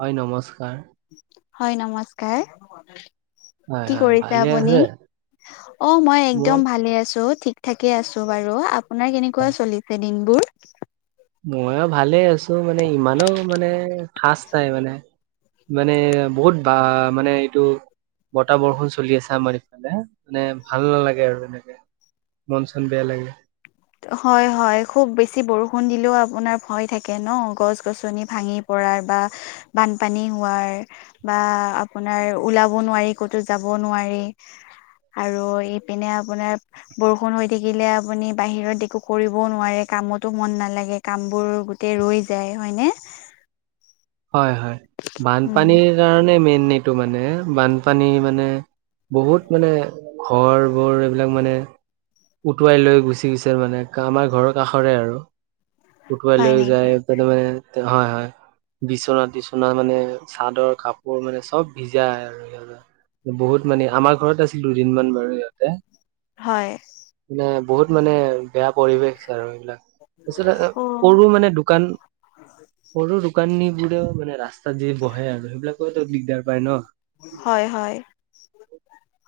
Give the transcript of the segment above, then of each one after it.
হয় নমস্কাৰ হয়, নমস্কাৰ। হয় কি হয় কৰিছে ভালে আপুনি? আছে অ', মই একদম ভালে আছো ঠিক থাকে আছো বাৰু আপোনাৰ কেনেকুৱা চলিছে দিনবোৰ? ময়ো ভালে আছো মানে ইমানো মানে খাচ নাই মানে। মানে বহুত বা মানে এইটো বতাহ বৰষুণ চলি আছে আমাৰ ইফালে, মানে ভাল নালাগে আৰু এনেকে। মন-চন বেয়া লাগে। হয় হয় খুব বেছি বৰষুণ দিলেও আপোনাৰ ভয় থাকে ন গছ গছনি ভাঙি কৰাৰ বা বানপানী হোৱাৰ বা আপোনাৰ ওলাব নোৱাৰি ক'তো যাব নোৱাৰি। আৰু ইপিনে আপোনাৰ বৰষুণ হৈ থাকিলে আপুনি বাহিৰত একো কৰিবও নোৱাৰে কামতো মন নালাগে কামবোৰ গোটেই ৰৈ যায় হয়নে? হয় হয় উম বানপানীৰ কাৰণে মেইন এইটো মানে বানপানী মানে বহুত মানে ঘৰবোৰ এইবিলাক মানে উটুৱাই লৈ গুচি গৈছিল মানে আমাৰ ঘৰৰ কাষৰে আৰু। উটুৱাই হয় লৈ নেকি যায় তাতে মানে হয় হয়। বিচনা টিচনা মানে চাদৰ কাপোৰ মানে চব ভিজাই আৰু সিহতৰ। বহুত মানে আমাৰ ঘৰত আছিল দুদিনমান বাৰু সিহঁতে। হয়। মানে বহুত মানে বেয়া পৰিৱেশ আৰু এইবিলাক। তাৰপিছত অ সৰু মানে দোকান সৰু দোকানী বোৰেও মানে ৰাস্তা তাত যি বহে আৰু সেইবিলাকো দিগদাৰ পায় ন। হয় হয়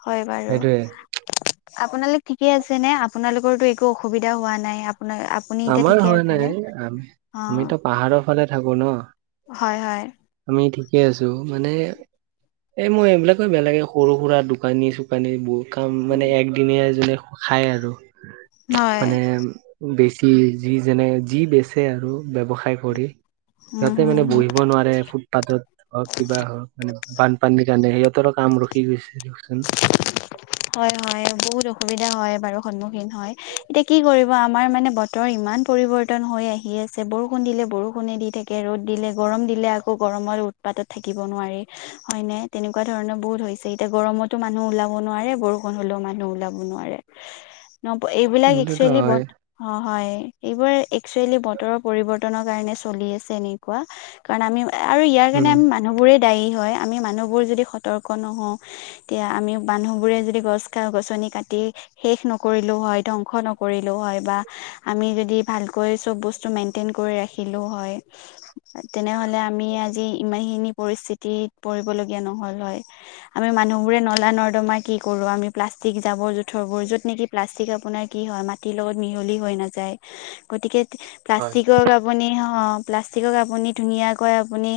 হয় বাৰু। সেইটোয়ে। আপোনালোক ঠিকে আছে নে আপোনালোকৰোটো একো অসুবিধা হোৱা নাই আপোনাৰ আ আমাৰ হোৱা নাই আম আমিতো পাহাৰৰ ফালে থাকো ন। হয় হয়। আমি ঠিকে আছো মানে এই মই এইবিলাকে বেয়া লাগে সৰু সুৰা দোকানী চোকানী বহুত কাম মানে একদিনিয়া যোনে খায় আৰু। হয় মানে বেছি যি যেনে যি বেচে আৰু ব্যৱসায় কৰি, উম সিহতে হুম মানে হুম বহিব নোৱাৰে ফুটপাথত। হওক কিবা হওক মানে বানপানীৰ কাৰনে সিহঁতৰ কাম ৰখি গৈছে দিয়কচোন। [inaudible] হয় হয় বহুত অসুবিধা হয় বাৰু সন্মুখীন হয় এতিয়া কি কৰিব আমাৰ মানে ব বতৰ ইমান পৰিৱৰ্তন হৈ আহি আছে বৰষুণ দিলে বৰষুণে দি থাকে ৰ'দ দিলে গৰম দিলে আকৌ গৰমত উ পাতত থাকিব নোৱাৰি হয় নে তেনেকুৱা ধৰণৰ বহুত হৈছে এতিয়া গৰমত টো মানুহ ওলাব নোৱাৰে বৰষুণ হ'লেও মানুহ ওলাব নোৱাৰে। ন এইবিলাক সেইটোতো একচুৱেলি হয় বত অ হয় এইবোৰ একচুৱেলি বতৰৰ পৰিৱৰ্তনৰ কাৰণে চলি আছে এনেকুৱা। কাৰণ আমি আৰু ইয়াৰ কাৰণে উম আমি মানুহবোৰে দায়ী হয় আমি মানুহবোৰ যদি সতৰ্ক নহওঁ তেতিয়া আমি মানুহবোৰে যদি গছ খা গছনি কাটি শেষ নকৰিলো হয় ধ্বংস নকৰিলো হয় বা আমি যদি ভালকৈ চব বস্তু মেনটেন কৰি ৰাখিলো হয় তেনেহলে আমি আজি ইমানখিনি পৰিস্থিতিত পৰিবলগীয়া নহল হয়। আমি মানুহ বোৰে নলা নৰ্দমা কি কৰোঁ আমি প্লাষ্টিক জাবৰ জোথৰবোৰ য'ত নেকি প্লাষ্টিক আপোনাৰ কি হয় মা মাটিৰ লগত মিহলে হৈ নাযায় গতিকে হয় প্লাষ্টিকৰ [unintelligible] আপুনি প্লাষ্টিকক আপুনি ধুনীয়াকৈ আপুনি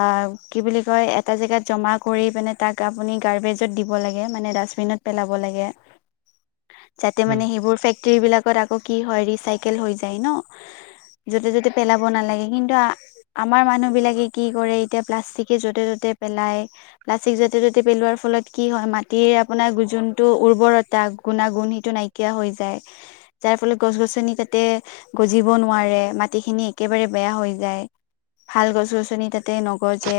অ কি বুলি কয় এটা জেগাত জমা কৰি পিনে তাক আপুনি গাৰ্বেজত দিব লাগে মানে ডাষ্টবিনত পেলাব লাগে। যাতে উম মানে সেইবোৰ ফেক্টৰী বিলাকত আকৌ কি হয় ৰিচাইকেল হৈ যায় ন। য'তে ততে পেলাব নালাগে কিন্তু আমাৰ মানুহ বিলাকে কি কৰে এতিয়া প্লাষ্টিকে য'তে ত'তে পেলাই প্লাষ্টিক য'তে ত'তে পেলোৱাৰ ফলত কি হয় মাটিৰ আপোনাৰ যোনটো উৰ্বৰতা গুণাগুণ সিটো নাইকিয়া হৈ যায় যাৰ ফলত গছ গছনি তাতে গজিব নোৱাৰে মাটিখিনি একেবাৰে বেয়া হৈ যায় ভাল গছ গছনি তাতে নগজে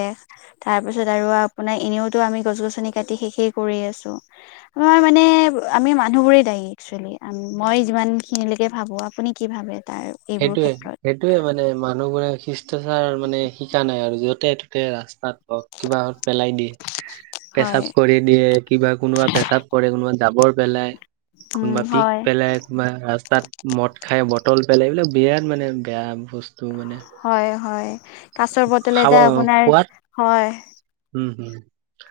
তাৰ পিছত আৰু আপোনাৰ এনেওতো আমি গছ গছনি কাটি শেষে কৰি আছো আমাৰ মানে আমি মানুহ বোৰে দায়ী একচুৱেলি আম মই যিমান খিনিলৈকে ভাবো আপুনি কি ভাবে তাৰ এইবোৰ সেইটোয়ে সেই ক্ষেত্ৰত সেইটোৱে মানে মানুহবোৰে শিষ্টাচাৰ মানে শিকা নাই আৰু যতে ততে ৰাস্তাত অ কিবাহত পেলাই দিয়ে হয় পেচাপ কৰি দিয়ে কিবা কোনোবা পেছাপ পৰে কোনোবা জাবৰ পেলাই উম, কোনোবা পিক হয়, পেলাই বা ৰাস্তাত মদ খাই বটল পেলাই এইবিলাক বিৰাট মানে বেয়া বস্তু মানে হয় হয় কাচৰ বটল খাব এটা আপোনাৰ খোৱাত হয় উম হুম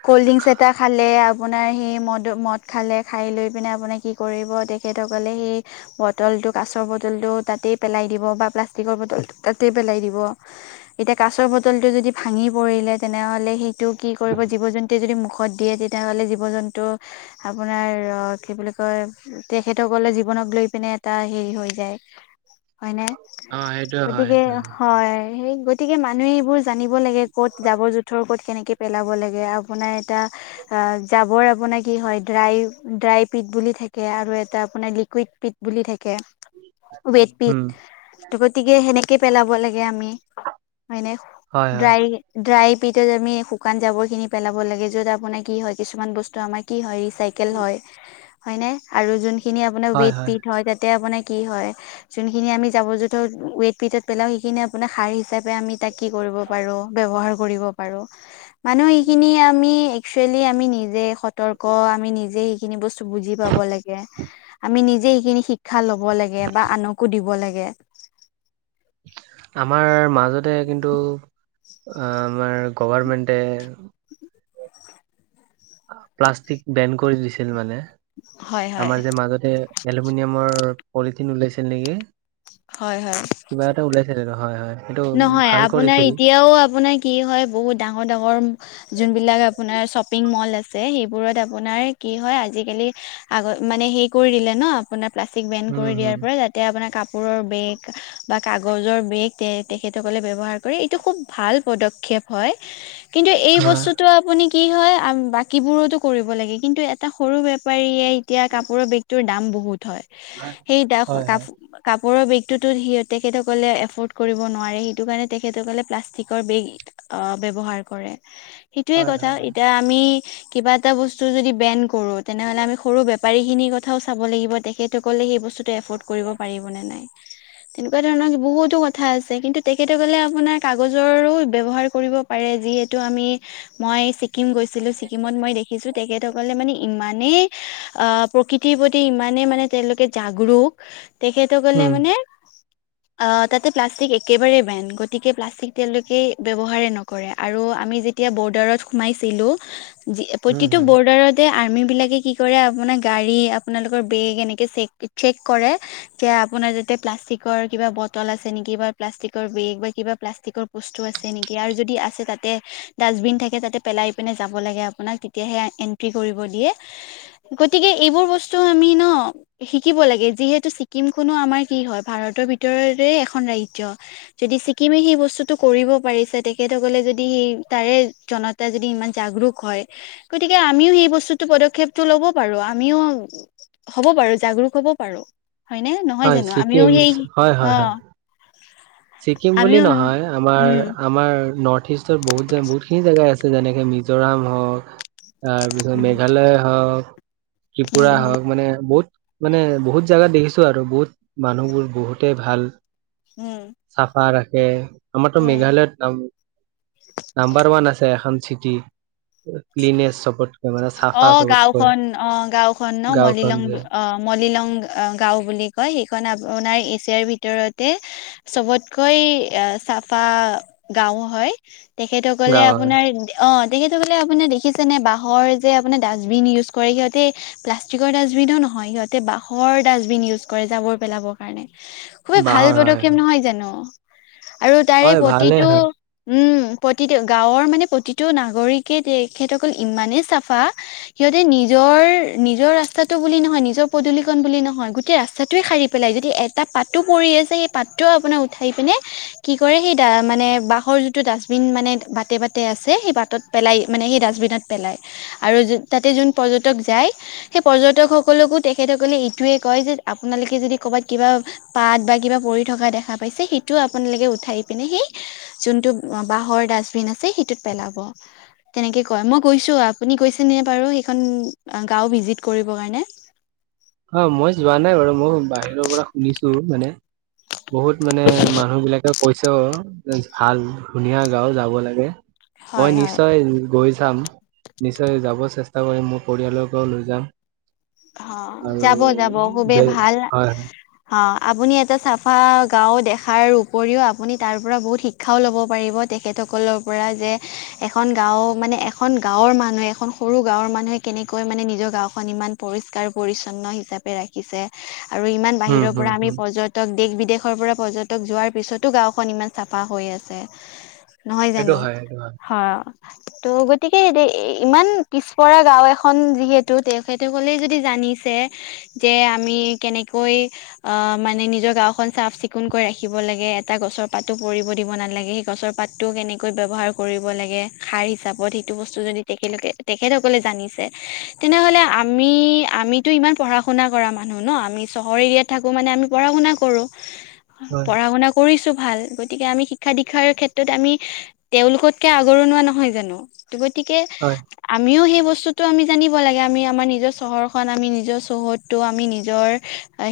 ক'ল্ড ড্ৰিংকচ এটা খালে আপোনাৰ সেই মদ মদ খালে খাই লৈ পিনে আপোনাৰ কি কৰিব তেখেতসকলে সেই বটলটো কাচৰ বটলটো তাতেই পেলাই দিব বা প্লাষ্টিকৰ বটলটো তাতেই পেলাই দিব এতিয়া কাছৰ বটলটো যদি ভাঙি পৰিলে তেনেহলে সেইটো কি কৰিব জীৱ জন্তুৱে যদি মুখত দিয়ে তেতিয়াহ'লে জীৱ জন্তু আপোনাৰ কি বুলি কয় তেখেতসকলে জীৱনক লৈ পিনে এটা হেৰি হৈ যায় হয় নে অ সেইটোৱে হয় গতিকে সেইটোৱে হয় সেই গতিকে মানুহ এইবোৰ জানিব লাগে ক'ত জাবৰ জোঁথৰ ক'ত কেনেকে পেলাব লাগে আপোনাৰ এটা আ, জাবৰ আপোনাৰ কি হয় ড্ৰাই ড্ৰাই পিট বুলি থাকে আৰু এটা আপোনাৰ লিকুইড পিট বুলি থাকে ৱেদ পিট উম ত, গতিকে সেনেকে পেলাব লাগে আমি হয় নে হয় হয় ড্ৰাই ড্ৰাই পিটত আমি শুকান জাবৰ খিনি পেলাব লাগে যত আপোনাৰ কি হয় কিছুমান বস্তু আমাৰ কি হয় ৰিচাইকেল হয় হয়নে আৰু যোনখিনি আপোনাৰ ৱেত পিত হয় তাতে আপোনাৰ কি হয় যোনখিনি আমি জাবৰ জোথৰ ৱেট পিটত পেলাওঁ সেইখিনি আপোনাৰ সাৰ হিচাপে আমি তাক কি কৰিব পাৰো ব্যৱহাৰ কৰিব পাৰো মানুহ খিনিয়ে আমি একচুৱেলি আমি নিজে সতৰ্ক আমি নিজে সেইখিনি বস্তু বুজি পাব লাগে আমি নিজে সেইখিনি শিক্ষা লব লাগে বা আনকো দিব লাগে আমাৰ মাজতে কিন্তু আমাৰ গভাৰমেণ্টে প্লাষ্টিক বেন কৰি দিছিল মানে হয় হয় আমাৰ যে মাজতে এলুমিনিয়ামৰ পলিথিন ওলাইছিল নেকি হয়, হয় কিবা এটা ওলাইছিলে হয় হয় সেইটো নহয় ভাল আপোনাৰ কৰিছিল। এতিয়াও আপোনাৰ কি হয় বহুত ডাঙৰ-ডাঙৰ যোনবিলাক আপোনাৰ শ্বপিং মল আছে সেইবোৰত আপোনাৰ কি হয় আজিকালি আগ মানে হেৰি কৰি দিলে ন আপোনাৰ প্লাষ্টিক বেন উম কৰি হম দিয়াৰ পৰা তাতে আপোনাৰ কাপোৰৰ বেগ বা কাগজৰ বেগ তে তেখেতসকলে ব্যৱহাৰ কৰে এইটো খুব ভাল পদক্ষেপ হয় কিন্তু এই হয় বস্তুটো আপুনি কি হয় বাকীবোৰতো কৰিব লাগে কিন্তু এটা সৰু বেপাৰীয়ে এতিয়া কাপোৰৰ বেগ টো দাম বহুত হয় সেই দা হয় কাপো হয় কাপোৰৰ বেগটোতো সিহঁতে তেখেতসকলে এফৰ্ড কৰিব ন নোৱাৰে সেইটোকাৰনে তেখেত সকলে প্লাষ্টিকৰ বেগ ব্যবহাৰ কৰে সেইটোয়ে হয় কথা হয় হয় এতিয়া আমি কিবা এটা বস্তু যদি বেন কৰো তেনেহলে আমি সৰু বে পাৰীখিনিৰ কথাও চাব লাগিব তেখেতসকলে সেই বস্তুটো এফৰ্ড কৰিব পাৰিব নে নাই। তেনেকুৱা ধৰণৰ বহুতো কথা আছে। আছে কিন্তু তেখেতসকলে আপোনাৰ কাগজৰো ব্যৱহাৰ কৰিব পাৰে যিহেতু আমি মই ছিকিম গৈছিলো ছিকিমত মই দেখিছো তেখেতসকলে মানে ইমানেই আহ প্ৰকৃতিৰ প্ৰতি ইমানে মানে তেওঁলোকে জাগলো তেখে ত সকলে উম। মানে আ তাতে প্লাষ্টিক একেবাৰে বেন গতিকে প্লাষ্টিক তেওঁলোকেই ব্যৱহাৰেই নকৰে আৰু আমি যেতিয়া বৰ্ডাৰত সোমাইছিলো যি উম প্ৰতিটো হম বৰ্ডাৰ তে আৰ্মি বিলাকে কি কৰে আপোনাৰ গাড়ী আপোনালোকৰ বেগ এনেকে চেক চেক কৰে এ আপোনাৰ যাতে প্লাষ্টিকৰ কিবা বটল আছে নেকি বা প্লাষ্টিকৰ বেগ বা কিবা প্লাষ্টিকৰ বস্তু আছে নেকি আৰু যদি আছে তাতে ডাষ্টবিন থাকে তাতে পেলাই পিনে যাব লাগে আপোনাক তেতিয়াহে এন্ট্ৰি কৰিব দিয়ে গতিকে এইবোৰ বস্তু আমি ন শিকিব লাগে যিহেতু ছিকিমখনো আমাৰ কি হয় ভাৰতৰ ভিতৰৰে এখন ৰাজ্য। যদি ছিকিমে সেই বস্তুটো কৰিব পাৰিছে তেখেতসকলে যদি সেই তাৰে জনতা যদি ইমান জাগৰো হয় গতিকে আমিও সেই বস্তু পদক্ষেপটো ল'ব পাৰো আমিও হ'ব পাৰো জাগৰো হব পাৰো হয় নে নহয় হয় জানো আমিও ছিকিম সেই অঁ ছিক্কিম বুলি নহয় আমাৰ উম আমাৰ নৰ্থ ইষ্টৰ বহুত বহুতখিনি জেগাই আছে যেনেকে মিজোৰাম হ'ওক তাৰপিছত উম মেঘালয় হওক উম ত্ৰিপুৰা উম হওক মানে বহুত মানে বহুত জেগাত দেখিছো আৰু বহুত মানুহবোৰ বহুতে ভাল উম চাফা ৰাখে আমাৰতো উম মেঘালয়ত নাম্বাৰ ওৱান আছে এখন চিটি ক্লিনে চবত অ গাঁওখন অ গাঁওখন ন গাঁওখন মলিলং যে অ মলিলং গাঁও বুলি কয় সেইখন আপোনাৰ এছিয়াৰ ভিতৰতে চবতকৈ এ চাফা গাঁও হয়। তেখেতসকলে গাঁও হয় আপোনাৰ অ তেখেতসকলে আপোনাৰ দেখিছে নে বাঁহৰ যে আপোনাৰ ডাষ্টবিন ইউজ কৰে সিহঁতে প্লাষ্টিকৰ ডাষ্টবিনো নহয় সিহঁতে বাঁহৰ ডাষ্টবিন ইউজ কৰে জাবৰ পেলাবৰ কাৰণে। খুবেই ভাল বাঁহৰ হয় পদক্ষেপ নহয় জানো আৰু তাৰে হয় ভালে প্ৰতিটো হয় উম প্ৰতিটো গাঁৱৰ মানে প্ৰতিটো নাগৰিকে তেখেতসকল ইমানেই চাফা সিহঁতে নিজৰ নিজৰ ৰাস্তাটো বুলি নহয় নিজৰ পদূলিকণ বুলি নহয় গোটেই ৰাস্তাতয়ে সাৰি পেলাই যদি এ টা পাতো পৰি আছে সেই পাতটো আপোনাৰ উঠাই পিনে কি কৰে সেই মানে বাহঁৰ যিটো ডাষ্টবিন মানে বাটে বাটে আছে সেই বাটত পেলাই মানে সেই ডাষ্টবিনত পেলাই আৰু তাতে যোন পৰ্যটক যায় সেই পৰ্যটক সকলকো তেখেতসকলে এইটোয়ে কয় যে আপোনালোকে যদি কৰ'বাত কিবা পাত বা কিবা পৰি থকা দেখা পাইছে সেইটোও আপোনালোকে উঠাই পিনে সেই যোনটো বাঁহৰ ডাষ্টবিন আছে সেইটোত পেলাব তেনেকে কয় মই গৈছো আপুনি গৈছেনে বাৰু সেইখন গাঁও ভিজিট কৰিবৰ কাৰণে? অ মই যোৱা নাই বাৰু মই বাহিৰৰ পৰা শুনিছো মানে। বহুত মানে মানুহ বিলাকে কৈছে অ'। ভাল ধুনীয়া গাওঁ যাব লাগে, হয় মই হয় নিশ্চয় গৈ চাম। নিশ্চয় যাব চেষ্টা কৰিম মোৰ পৰিয়ালোকো লৈ যাম। অ', আৰু যাব যাব খুবেই হয় ভাল। হয় অ', আপুনি এটা চাফা গাওঁ দেখাৰ উপৰিও আপুনি তাৰ পৰা বহুত শিক শিক্ষাও ল'ব পাৰিব তেখেতসকলৰ পৰা যে এখন গাঁও মানে, এখন গাঁওৰ মানুহে এখন সৰু গাঁওৰ মানুহে কেনেকৈ মানে নিজৰ গাওঁখন ইমান পৰিষ্কাৰ পৰিচ্ছন্ন হিচাপে ৰাখিছে আৰু ইমান উম বাহিৰৰ হম পৰা আমি হম পৰ্যটন দেশ বিদেশৰ পৰা পৰ্যটক যোৱাৰ পিছতো গাঁওখন ইমান চাফা হৈ আছে। নহয় সেইটো জানো, হয় সেইটো হয় হা। ত' গতিকে ইমান পিছপৰা গাওঁ এখন যিহেতু তেখেত [unintelligible] যদি জানিছে যে আমি কেনেকৈ অ, মানে নিজৰ গাওখন চাফ চিকুণকৈ ৰাখিব লাগে, এটা গছৰ পাতো পৰিব দিব নালাগে, সেই গছৰ পাত টো কেনেকৈ ব্যৱহাৰ কৰিব লাগে সাৰ হিচাপত, সেইটো বস্তু যদি তেখেতসকল তেখেতসকলে জানিছে তেনেহলে আমি আমিতো ইমান পঢ়া শুনা কৰা মানুহ ন, আমি চহৰ এৰিয়াত থাকো মানে আমি পঢ়া শুনা কৰো। হয় পঢ়া শুনা কৰিছো ভাল, গতিকে আমি শিক্ষা দীক্ষাৰ ক্ষেত্ৰত আমি তেওঁলোকতকে আগৰনুৱা নহয় জানো, ত গতিকে হয়। আমিও সেই বস্তুতো আমি জানিব লাগে, আমি আমাৰ নি নিজৰ চহৰ খন, আমি নিজৰ চৌহদতটো আমি নিজৰ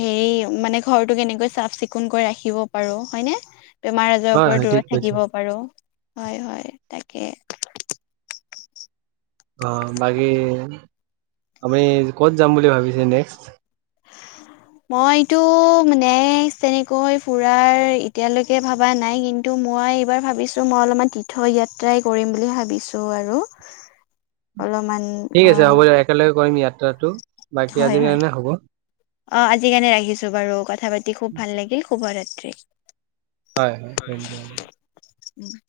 হেৰি মানে ঘৰতটো কেনেকৈ চাফ চিকু কোনকৈ ৰাখিব পাৰোঁ হয়নে? বেমাৰ আজাৰৰ হয় পৰা হয় ঠিক দূৰত কৈছে থাকিব পাৰো। হয়, হয়, তাকে! অ, বাকী, আপুনি ক'ত যাম বুলি ভাবিছে নেক্সত? [inaudible] মইতো নেক্স তেনেকৈ ফুৰাৰ এতিয়ালৈকে ভবা নাই কিন [unintelligible] মই এইবাৰ ভাবিছো মই অলপমান তীৰ্থযাত্ৰাই কৰিম বুলি ভাবিছো আৰু! অলপমান ঠিক আছে অ হ'ব দিয়ক, একেলগে কৰিম যাত্ৰাটো বাকী হয় আজিৰ হয় কাৰণে হ'ব। অ, আজি কাৰণে ৰাখিছো বাৰু, কথা পাতি খুব ভাল লাগিল, শুভৰাত্ৰি। হয়, হয়। [unintelligible] [inaudible]